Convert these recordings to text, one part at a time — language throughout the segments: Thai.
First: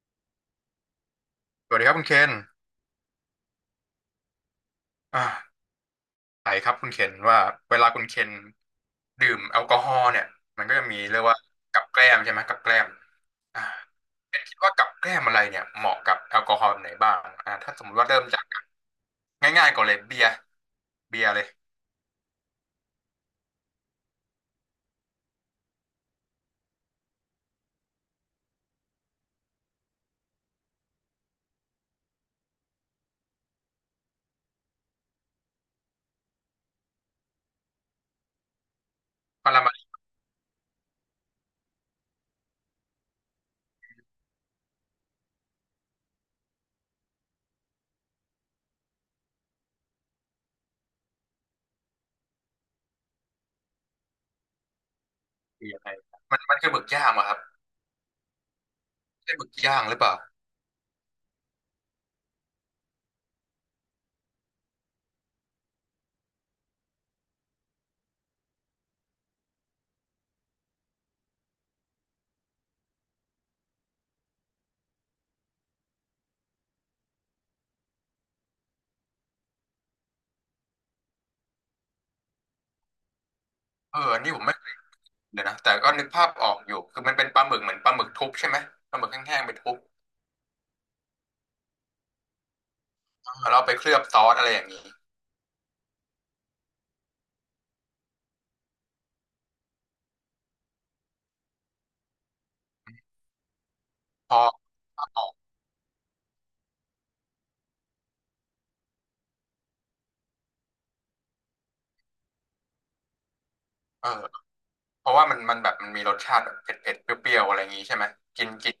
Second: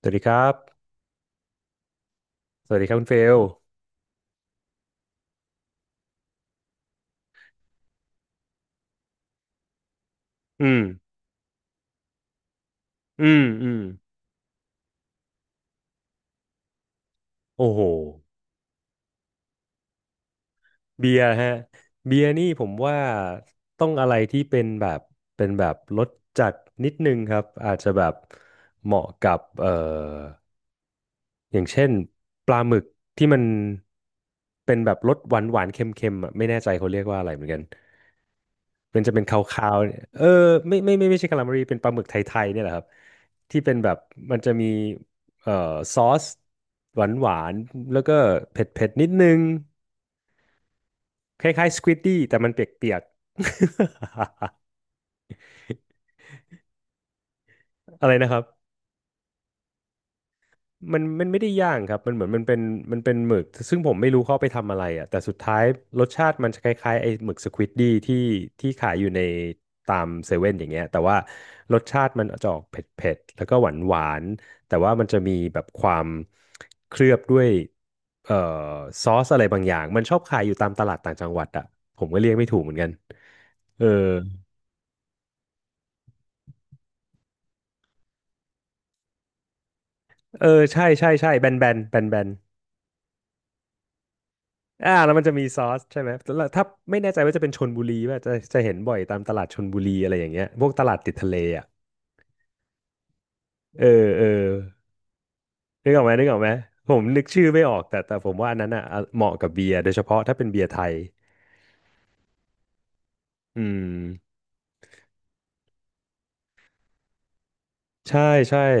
สวัสดีครับ สวัสดีครับคุณเคนสวัสดีครับคุณเฟลอ่าไหนครับคุณเคนว่าเวลาคุณเคนดื่มแอลกอฮอล์เนี่ยมันอืก็มจะมีเรียกว่ากับแกล้มใช่ไหมกับแกล้มอืมอ่าอืมเคนคิดว่ากับแกล้มอะไรเนี่ยเหมาะกับแอลกอฮอล์แบบไหนบ้างโอ้ถ้าโหสมมติว่าเริ่มจากง่ายๆก่อนเลยเบียร์เบียเบีร์ยร์เลยฮะเบียร์นี่ผมว่าต้องอะไรที่เป็นแบบรสจัดนิดนึงครับ อาจจะแบบเหมาะกับอย่างเช่นปลาหมึกที่มันเป็นแบบรสหวานหวานเค็มๆอ่ะไม่แน่ใจเขาเรียกว่าอะไรเหมือนกัน มันจะเป็นคปราาจาวรๆยเนี่ยเออไม่ใช่คาลามารีเป็นปลาหมึกไทยๆเนี่ยแหละครับที่เป็นแบบมันจะมีเอ่อซอสหวานหวานแล้วก็เผ็ดเผ็ดนิดนึงคล้ายๆสควิ d ดี้แต่มันเปียกๆ เบียร์อะไรมันคือหมึกย่างอะครับ อะไรนะครับ ใช่หมึกย่างหรือเปล่ามันไม่ได้ย่างครับมันเหมือนมันเป็นมันเป็นหมึกซึ่งผมไม่รู้เขาเอาไปทำอะไรอ่ะแต่สุดท้ายรสชาติมันจะคล้ายๆไอ้หมึกสควิดดี้ที่ขายอยู่ในตามเซเว่นอย่างเงี้ยแต่ว่ารสชาติมันจะออกเผ็ดๆแล้วก็หวานหวานแต่ว่ามันจะมีแบบความเคลือบด้วยเอ่อซอสอะไรบางอย่างมันชอบขายอยู่ตามตลาดต่างจังหวัดอ่ะผมก็เรียกไม่ถูกเหมือนกันเออเอออันนี่ผมไม่เคยเลยนะแต่ก็นึกภาพออกอยู่คือมันเป็นปลาหมึกเหมือนปลาหมึกทุบใช่ไหมปลาหมึกแห้งๆไปทุบเออใช่ใช่ใช่แบนแบนแบนแบน แล้วเอาไปเคลือบซอสอะไรอย่างนี้อ่าแล้วมันจะมีซอสใช่ไหมแล้วถ้าไม่แน่ใจว่าจะเป็นชลบุรีว่าจะเห็นบ่อยตามตลาดชลบุรีอะไรอย่างเงี้ยพวกตลาดติดทะเลอ่ะเออเออพอเอาออกนึกออกไหมนึกออกไหมผมนึกชื่อไม่ออกแต่ผมว่าอันนั้นอ่ะเหมาะกับเบียร์โดยเฉพาะถ้าเป็นเบียร์ไทยอืเออ มเพราะว่ามันแบบมันมีรสชาติแบบเผ็ดเผ็ดเปรี้ยวๆอะไรอย่างงี้ใช่ไหมใช่กินใช่ กิน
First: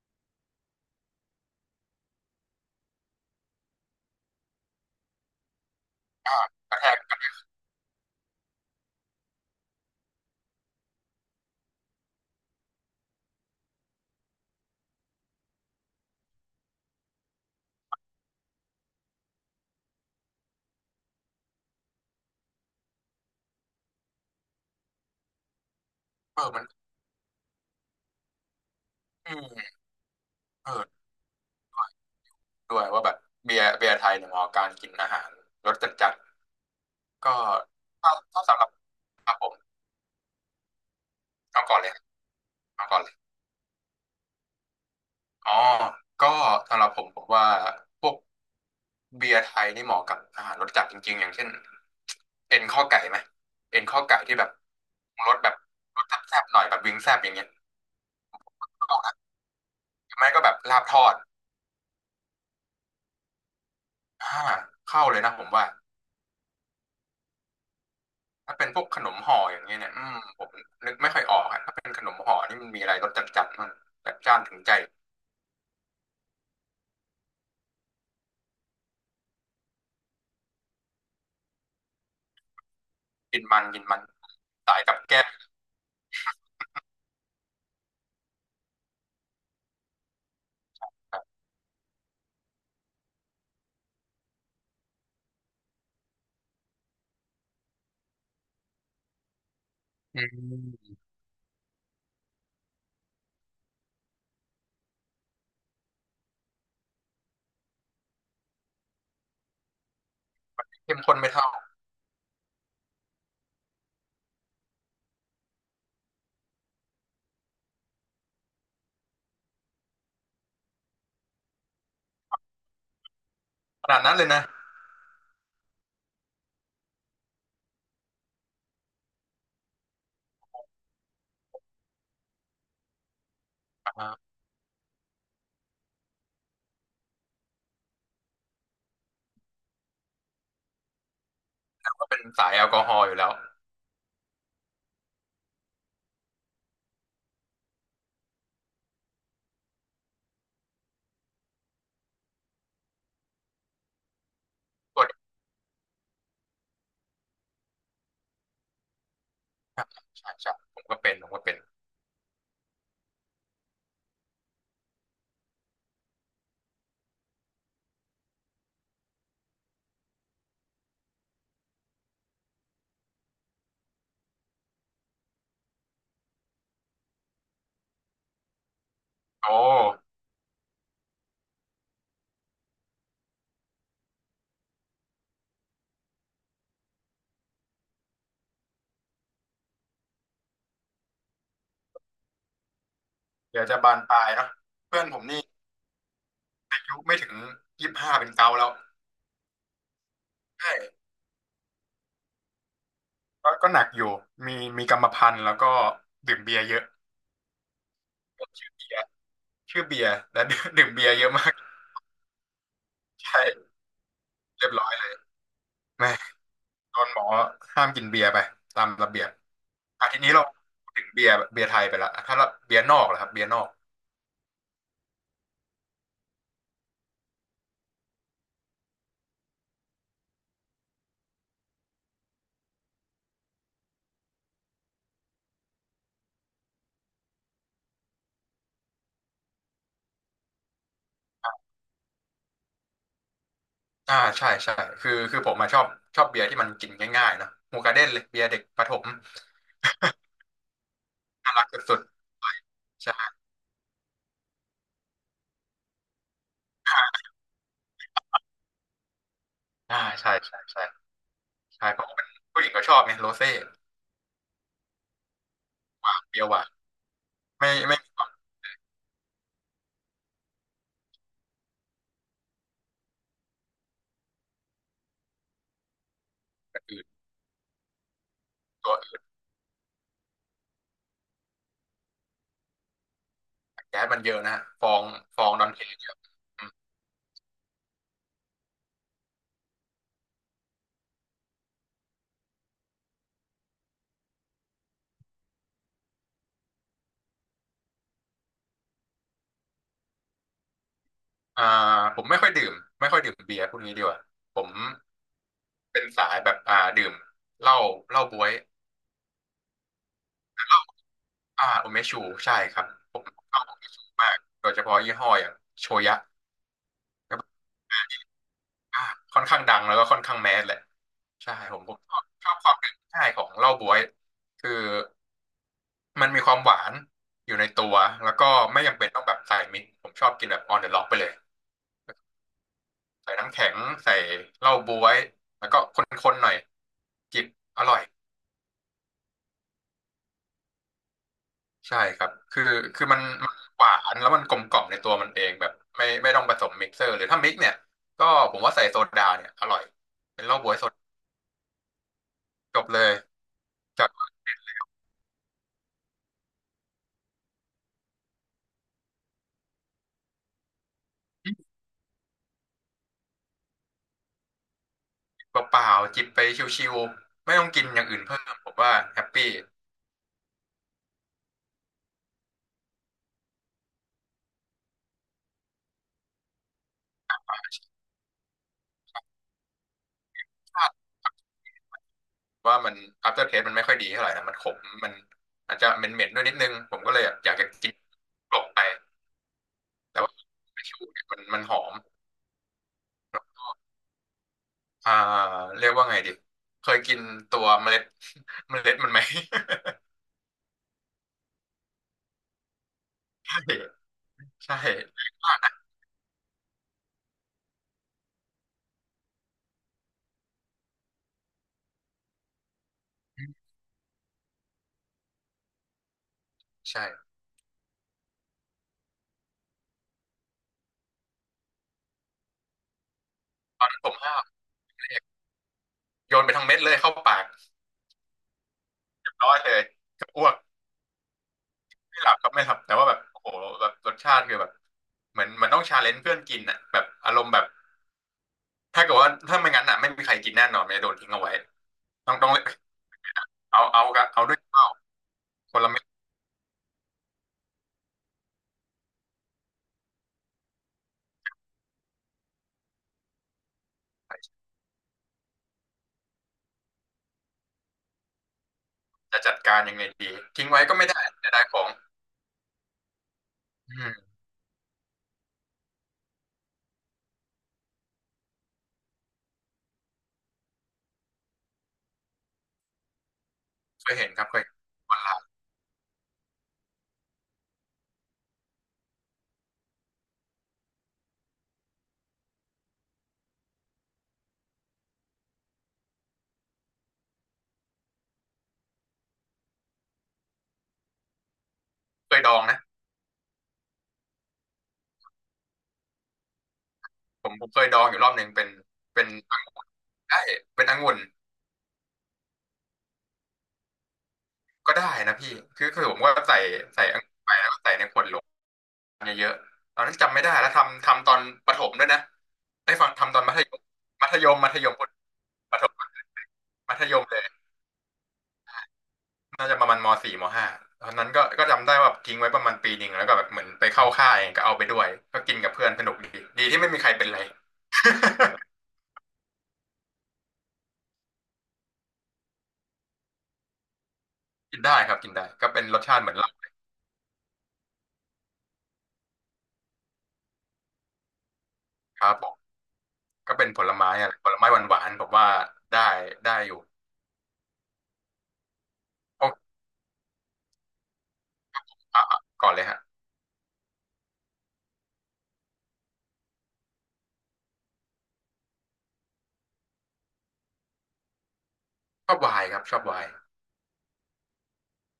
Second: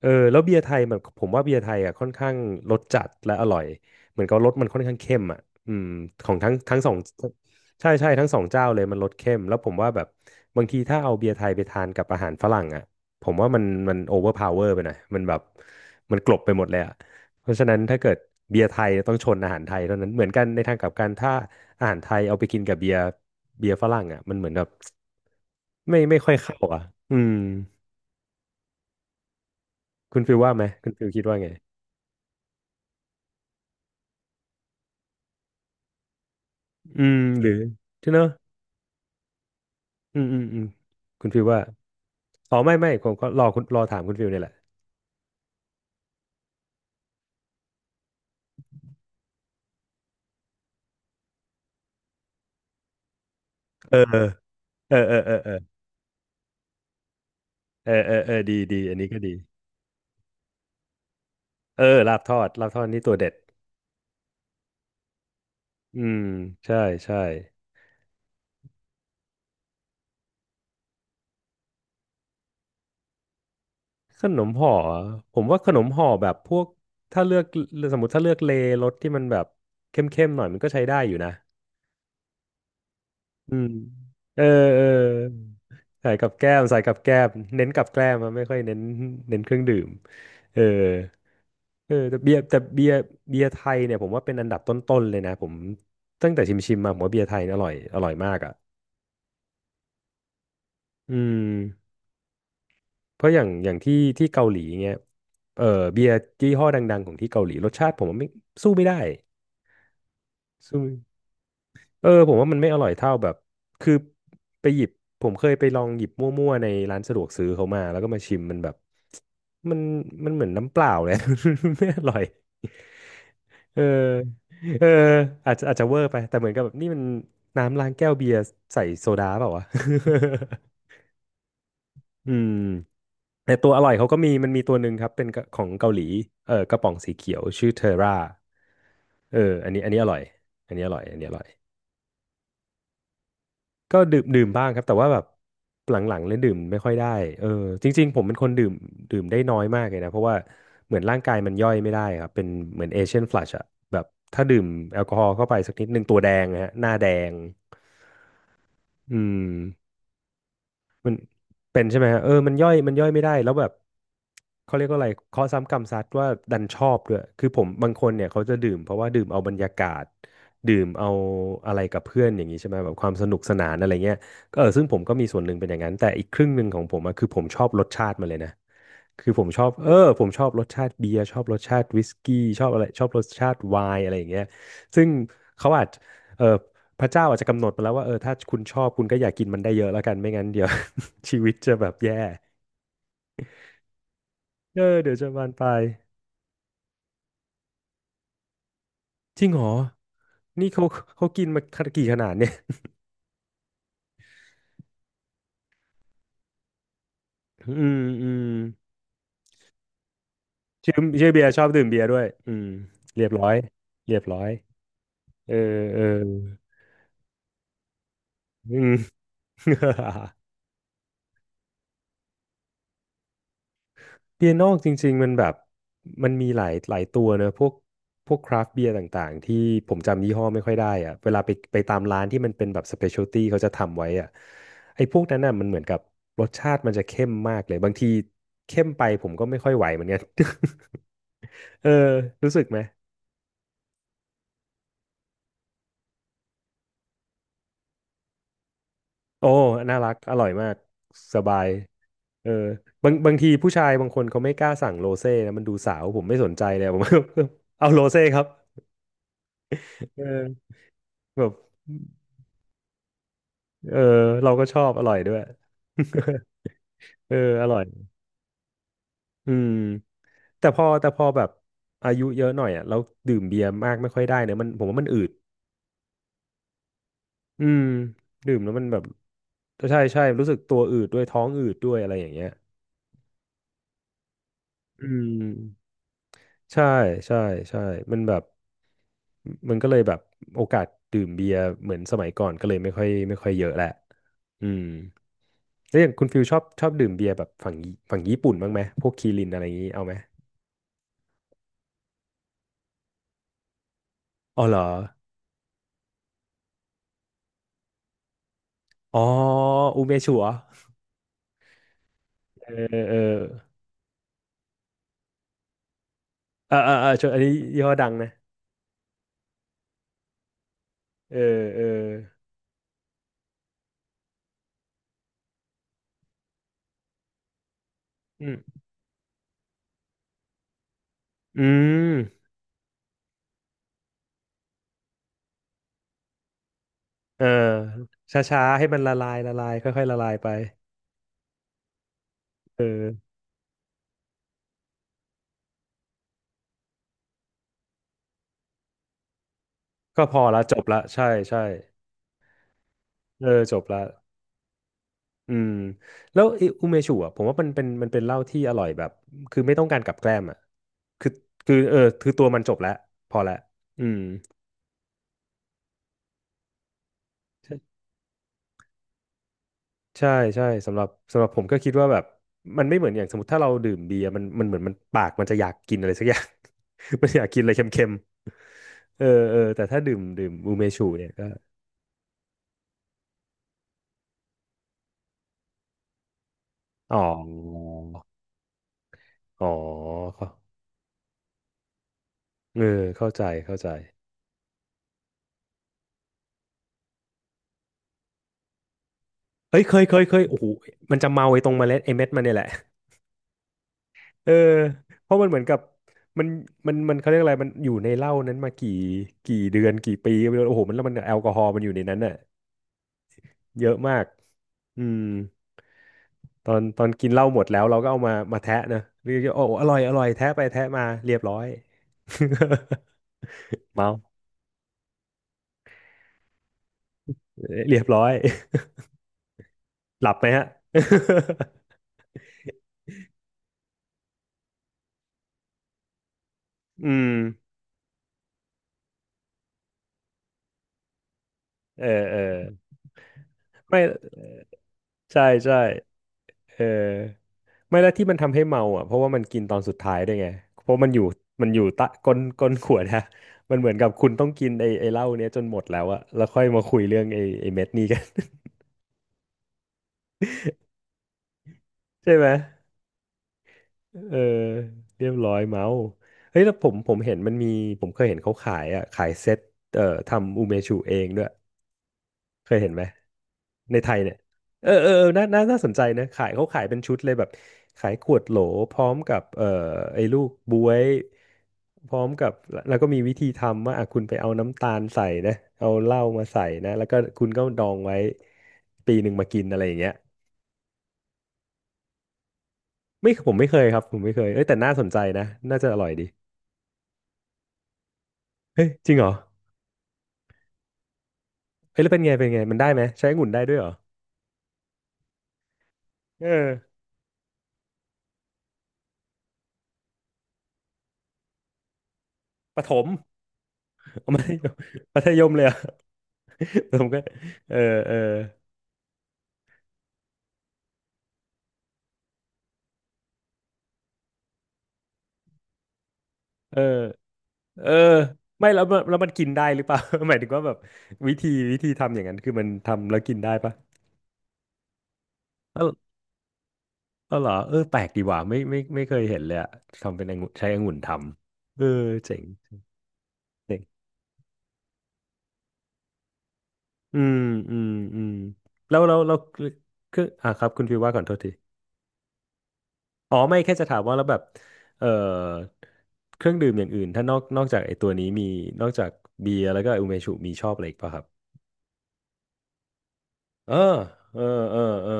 เออแล้วเบียร์ไทยมันผมว่าเบียร์ไทยอ่ะค่อนข้างรสจัดและอร่อยเหมือนกับรสมันค่อนข้างเข้มอ่ะอืมของยากทั้งกทั้ระงแทสองกใช่ใช่ทั้งสองเจ้าเลยมันรสเข้มแล้วผมว่าแบบบางทีถ้าเอาเบียร์ไทยไปทานกับอาหารฝรั่งอ่ะผมว่ามันโอเวอร์พาวเวอร์ไปหน่อยมันแบบมันกลบไปหมดเลยอ่ะเพราะฉะนั้นถ้าเกิดเบียร์ไทยต้องชนอาหารไทยเท่านั้นเหมือนกันในทางกลับกันถ้าอาหารไทยเอาไปกินกับเบียร์เบียร์ฝรั่งอ่ะมันเหมือนแบบไม่ค่อยเออเข้ามันอ่ะอืมอืมคุณฟิลว่าไหมเอคุณอฟิลคิดว่าไง ด้วยว่าแบบเบียร์ไทยเนี่ยเหมาะกับการกินอาหารรสจัดจัดอืมก็หรือใช่ถ้าเนอะถ้าสำหรับครับผมอืมอืมอืมคุณฟิลว่าเอาก่อนเลยอ๋อไม่เอาไม่ก่อนผเลยมก็รอคุณรอถามคุณฟิลเนี่ยแหละอ๋อก็สำหรับผมว่าพวกเบียร์ไทยนี่เหมาะกับอาหารรสจัดจริงๆอย่างเช่นเอ็นข้อไก่ไหมเอ็นเออข้อไก่ที่แบบเออเออรเออสแบเออบรสแซ่บๆหน่อยแบบวิงแซ่บอย่างเงี้ยเออเออเออดีดีอันนี้ก็ดีไม่ก็แบบลาบทอดเออลาบทอดลาบทอดนี่ตัวเด็ดอ่าเข้าเลยนะผมว่า อืมใช่ใช่ถ้าเป็นพวกขนมห่ออย่างเงี้ยเนี่ยอืมผมนึกไม่ค่อยออกอะถ้าเป็นขนมห่อนี่มันมีอะไรรสจัดจัดมันจัดขจ้านนมถึงห่ใจออะผมว่าขนมห่อแบบพวกถ้าเลือกสมมติถ้าเลือกเลรสที่มันแบบเข้มๆหน่อยมันก็ใช้ได้อยู่นะกินอืมันมกินมันเออสาเอยอกับแก้มใส่กับแก้มใส่กับแก้มเน้นกับแก้มอะไม่ค่อยเน้นเน้นเครื่องดื่มเออ เออแต่เบียร์ไทยเนี่ยผมว่าเป็นอันดับต้นๆเลยนะผมตั้งแต่ชิมๆมาผมว่าเบียร์ไทยเนี่ยอร่อยอร่อยมากอ่ะอืมอืมเพราะอย่างที่เกาหลีเงี้ยเออเบียร์ยี่ห้อดังๆของที่เกาหลีรสชาติผมว่าไม่สู้ไม่ได้สู้ไม่เข้มงข้นไม่เท่าเออผมว่ามันไม่อร่อยเท่าแบบคือไปหยิบผมเคยไปลองหยิบมั่วๆในร้านสะดวกซื้อเขามาแล้วก็มาชิมมันแบบมันมันเหมือนน้ำเปล่าเลย ไม่อร่อย เออขนาดนั้นเลยนะเอออาจจะอาจจะเวอร์ไปแต่เหมือนกับแบบนี่มันน้ำล้างแก้วเบียร์ใส่โซดาเปล่าวะ อืมแต่ตัวอร่อยเขาก็มีอ่ามันมีตัวหนึ่งครับเป็นของเกาหลีเออกระป๋องสีเขียวชื่อเทอร่าเอออันนี้อันนี้อร่อยอันนี้อร่อยอันนี้อร่อย ก็เป็นสายแอลกอฮอล์อยู่แล้วก็ดื่มดื่มบ้างครับแต่ว่าแบบหลังๆเลยดื่มไม่ค่อยได้เออจริงๆผมเป็นคนดื่มดื่มได้น้อยมากเลยนะเพราะว่าเหมือนร่างกายมันย่อยไม่ได้ครับเป็นเหมือนเอเชียนฟลัชอะแบบถ้าดื่มแอตัวลกอนี้ฮอล์เข้าไปสักนิดหนึ่งตัวแดงนะฮะหน้าแดงอืม ครับใช่ใช่ผมก็มัเป็นนผมก็เป็นเป็นใช่ไหมฮะเออมันย่อยมันย่อยไม่ได้แล้วแบบเขาเรียกว่าอะไรเคาะซ้ำกรรมซัดว่าดันชอบด้วยคือผมบางคนเนี่ยเขาจะดื่มเพราะว่าดื่มเอาบรรยากาศดื่มเอาอะไรกับเพื่อนอย่างนี้ใช่ไหมแบบความสนุกสนานอะไรเงี้ยก็เออซึ่งผมก็มีส่วนหนึ่งเป็นอย่างนั้นแต่อีกครึ่งหนึ่งของผมอะคือผมชอบรสชาติมันเลยนะ คือผมโอ้ชอบผมชอบรสชาติเบียร์ชอบรสชาติวิสกี้ชอบอะไรชอบรสชาติไวน์อะไรอย่างเงี้ยซึ่งเขาอาจเออพระเจ้าอาจจะกำหนดมาแล้วว่าเออถ้าคุณชอบคุณก็อย่ากินมันได้เยอะแล้วกันไม่งั้นเดี๋ยว ชีวิตจะแบบแย่เดี๋ยวจะบานปลายเนาะเออเพื่อนเดี๋ยผวมจะนี่บานปลายอายุไม่ถึง25เป็นเกาแล้วจริงเหรอนี่ใช่เขากินมากี่ขนาดเนี่ยก็หนักอยู่มีมีกรรมพันธุ์แล้วก็ดื่มเบียร์เยอะอืมอืชื่มอเบียร์ชื่อเบียร์และ ดื่มชื่อเบียร์เยชื่อะอเบียมากร์ชอบดื่มเบียร์ด้วยอืมเรียบร้อยใช่เรียบร้อยเรียบร้อย เออเอแม่อโดนหมอห้ามกินเบียร์ไปอืตามม ระเบียบอ่ะทีนี้เรา พูดถึงเบียร์ไทยไปละถ้าเราเบียร์นอกล่ะครับเบียร์นอกเปียโนจริงๆมันแบบมันมีหลายตัวเนอะพวกคราฟต์เบียร์ต่างๆที่ผมจำยี่ห้อไม่ค่อยได้อะเวลาไปตามร้านที่มันเป็นแบบสเปเชียลตี้เขาจะทำไว้อะไอ้พวกนั้นน่ะมันเหมือนกับรสชาติมันจะเข้มมากเลยบางทีเข้มไปผมก็ไม่ค่อยไหวเหมือนกัน เออรู้สึกไหมใช่ใช่คือผมมาชอบเบียร์ที่มันกินง่ายๆเนาะหมูกระเด้นเลยเบียร์เด็กประถมโอ้น่ารักอร่อยมากสน่าบารัยกสุดเออๆใช่บางทีผู้ชายบางคนเขาไม่กล้าสั่งโรเซ่นะมันดูสาวผมไม่สนใจเลยผม เอาโรเซ่ครับอ่าเใช่ใช่ออใช่แบบ ใช่เพราะว่าเป็นผู้หญิงก็ชอบไงโรเซ่เออเราก็ชอบอร่อยด้วย เบียร์ หวานเอออไม่ร่อยไม่มีความอืมแต่พอแบบอายุเยอะหน่อยอ่ะเราดื่มเบียร์มากไม่ค่อยได้เนี่ยมันผมว่ามันอืดกระอืดอืมดื่มแล้วมันตัวแบบอื่นใช่ใช่รู้สึกตัวอืดด้วยท้องอืดด้วยอะไรอย่างเงี้ยแก๊สมันเยอะนะฮะฟองอืฟองดอนเทมเยอะอืมใช่ใช่ใช่มันแบบมันก็เลยแบบโอกาสดื่มเบียร์เหมือนสมัยก่อนก็เลยไม่ค่อยเยอะแหละอืมแล้วอย่างคุณฟิลชอบชอบดื่มเบียร์แบบฝั่งญี่ปุ่นบ้างไหมพวกคีรินอะไรอย่างงี้เอาไหมอ่าผมไม่ค่อยดื่มไม่ค่อยดื่มเบียร์พวกนี้ดีกว่าผอ๋อมเหรอ เป็นสายแบบดื่มเหล้าเหล้าบ๊วย อ๋ออูเมชัวอ่าโอเมชูใช่เออครับเออเอผมชอบโอเมชูมากโดยเฉพาะยี่ห้ออย่างโชยะอเออเออชวนก็อันแบนี้บยี่ห้อดังนะอ่าค่อนข้างดังแล้วก็ค่อนข้างแมสแหละเออใช่ผเออมผมชอบความเป็นง่ายของเหล้าบ๊วยคือมันมีความหวานอยู่ในตัวแล้วอืก็มไม่จำเป็นต้องแบบใส่มิกซ์ผมชอบกินแบบออนเดอะล็อกไปเลยอืมใส่น้ำแข็งใส่เหล้าบ๊วยแล้วก็คนๆหน่อยเอจิอบอร่อย ช้าๆให้มันละลายละลายค่อยๆละลายไปใช่ครับ คือเอคือมันอมันหวานแล้วมันกลมกล่อมในตัวมันเองแบบไม่ต้องผสมมิกเซอร์หรือถ้ามิกเนี่ยก็ผมว่าใส่โซดาเนี่ยอร่อยก็พเป็อนเหล้าละบ๊วจยบสดละใช่ใช่จบเลยเออจบละจากอืมแล้วไอ้อูเมชัวผมว่ามันเป็นมันเป็นเหล้าที่อร่อยแบบคือไม่ต้องการกับแกล้มอ่ะคือคือเออคือตัวมันจบแล้วพอละอืม เปล่าๆจิบไปชิวๆไม่ต้องกินอย่างอื่นเพิ่มผมว่าแฮปปี้ใช่ใช่สำหรับผมก็คิดว่าแบบมันไม่เหมือนอย่างสมมติถ้าเราดื่มเบียร์มันเหมือนมันปากมันจะอยากกินอะไรสักอย่าง มันอยากกินอะไรเค็มๆเออเออแต่ถ้าดื่มอูเมชูเนี่ยก็ว่ามัน after taste มันไม่ค่อยดีเท่าไหร่นะมันขมมันอาจจะเหม็นๆด้วยนิดนึงผมก็อ๋อเลยแบบอยากจะกินกลบไปอ๋อแต่ว่าเข้าชิวเนี่ยมันหอมเออเข้าใจเข้าใจอ่าเรียกว่าไงดีเคยกินตัวเมล็ด เมล็ดมันไหม เอ้ยเคยเคยโอ้โหมันจะเมาไอ้ตรงเมล็ดไอ้เม็ดมันเนี่ยแหละเออ ใช่เพราะมันเหมือนกับมันเขาเรียกอะไรมันอยู่ในเหล้านั้นมากี่เดือนกี่ปีก็ไม่รู้โอ้โหมันแล้วมันแอลกอฮอล์มันอยู่ในนั้นน่ะเยอะมากอืม ตอนกินใช่เหล้าหมดแล้วเราก็เอามาแทะนะเรียกว่าโอ้อร่อยอร่อยแทะไปแทะมาเรียบร้อย ตอน นั้นผเมามห้าวโยนไปทั้งเม็ดเลยเข้าปากเรียบร้อยเรียบร้อยเลยจหกับลับไหอ้มวกฮะ ไม่หลับครับไม่หลับแต่ว่าแบบโอ้โหแบบรสชาติคือแบบเหมือนเหมันต้องชาเลนจ์เพื่อนกินอ่ะแบ บอืมอารมณ์แบบถ้าเกิดว่าถ้าไม่งั้นอ่ะไม่มีใครกินแน่นอนมันจะโดนทิ้งเอาไว้เออต้อเองอต้องเอาไม่เอากบเอาด้วยข้าวใช่คใช่นละเม็ดเออไม่แล้วที่มันทำให้เมาอ่ะเพราะว่ามันกินตอนสุดท้ายด้วยไงเพราะมันอยู่มันอยู่ตะก้นก้นขวดฮะมันเหมือนกับคุณต้องกินไอ้เหล้าเนี้ยจนหมดแล้วอะแล้วค่อยมาคุยเรื่องไอ้เม็ดนี้กัน จะจัดการยังไงดีทิ้งไว้ก็ไม่ได้จะได้ของ ใช่ไหม อืมเออเรียบร้อยเมาส์เฮ้ยแล้วผมเห็นมันมีผมเคยเห็นเขาขายอ่ะขายเซ็ตทำอูเมชูเองด้วยเคยเห็นไหมในเคไทยยเห็นเนี่ยครับเคยเห็นเออเอคอนเออลาวน่าสนใจนะขายเขาขายเป็นชุดเลยแบบขายขวดโหลพร้อมกับไอ้ลูกบ๊วยพร้อมกับแล้วก็มีวิธีทำว่าอ่ะคุณไปเอาน้ำตาลใส่นะเอาเหล้ามาใส่นะแล้วก็คุณก็ดองไว้ปีหนึ่งมากินอะไรอย่างเงี้ยเคยดองนะไม่ผมไม่เคยครับผมไม่เคยเอ้ยแต่น่าสนใจนะน่าจะอร่อยดีผมเคยดองอยู่รอบหนึ่งเป็นเฮ้ยจริงเหเป็รนอ ใช่เป็นองุ่น เฮ้ยแล้วเป็นไงมันได้ไหมใช้องุ่นได้ด้วยเหรอก็ได้นะพี่คือผมก็เออใส่อังุ่นไปแล้วก็ใส่ในขวดโหลเยอะๆตอนนั้นจำไม่ได้แล้วทำตอนประถมด้วยนะประถได้ม ฟังทำตอนมัธยม มัเอาธมัยธมยมัมธยมมัธยมเลยเหรปอ่ะ ระถม มัธผมยก็มเลยเออเออน่าจะประมาณมสี่มห้าตอนนั้นก็จำได้ว่าทิ้งไว้ประมาณปีหนึ่งแล้วก็แบบเหมือนไปเข้าค่ายก็เอาไปด้วยก็กินกับเพื่อนสนุกดีดีเอที่อไม่มีใครเป็นไร เออไม่แล้วมันกินได้หรือเปล่า หมายถึงว่าแบบวิธีทำอย่างนั้นคือมันทำแล้วกินได้ปะ กินได้ครับกินได้ก็เอเป็นอรสชาติเหมือนเหล้าเออเหรอเออแปลกดีว่ะไม่เคยเห็นเลยอะทำเป็นองุ่นใช้องุ่นทำเออครัเจ๋บงผมก็เป็นเจ๋ผงลไม้อะไรผลไม้หวานๆผมว่าได้ได้อยู่อืมอืมอืมแล้วโอ้คืออ่ะครับคุณฟิวว่าก่อนโทษที อ่ะอ่ะก่อนเลยฮะอ๋อไม่แค่จะถามว่าแล้วแบบเอ่อเครื่องดื่มอย่างอื่นถ้านอกจากไอ้ตัวนี้มีนอกจากเบียร์แล้วก็อุเมชุมีชอบอะไรอีกป่ะครับชอบไวน์ครับชอบไวน์ เออเออเออเออ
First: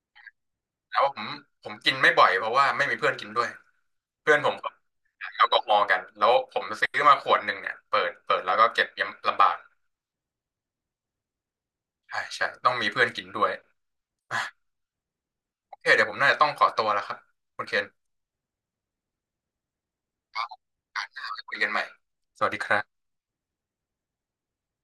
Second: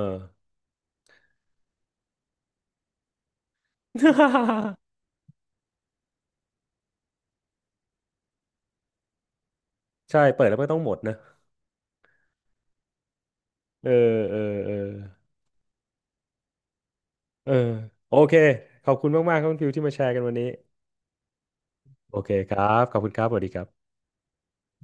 แล้วผมกินไม่บ่อยเพราะว่าไม่มีเพื่อนกินด้วยเพื่อนผมก็ ขายแอลกอฮอล์กันแล้วผมซื้อมาขวดหนึ่งเนี่ยเปิดแล้วก็เก็บยังลำบากใช่เปิดแล้วก็ต้องหมดนะใช่ใช่ต้องมีเพื่อนกินด้วยเออเออ่ะอเออโอเคเดี๋ยวผมน่าจะต้องขอตัวแล้วครับเออคุณเคนโอเคขอบคุณมากๆครับคุณฟิวที่มาแชร์กันวันนี้คุยกันใหม่โอเคสวัสคดีครัรับขอบบคุณครับสวัสดีครับ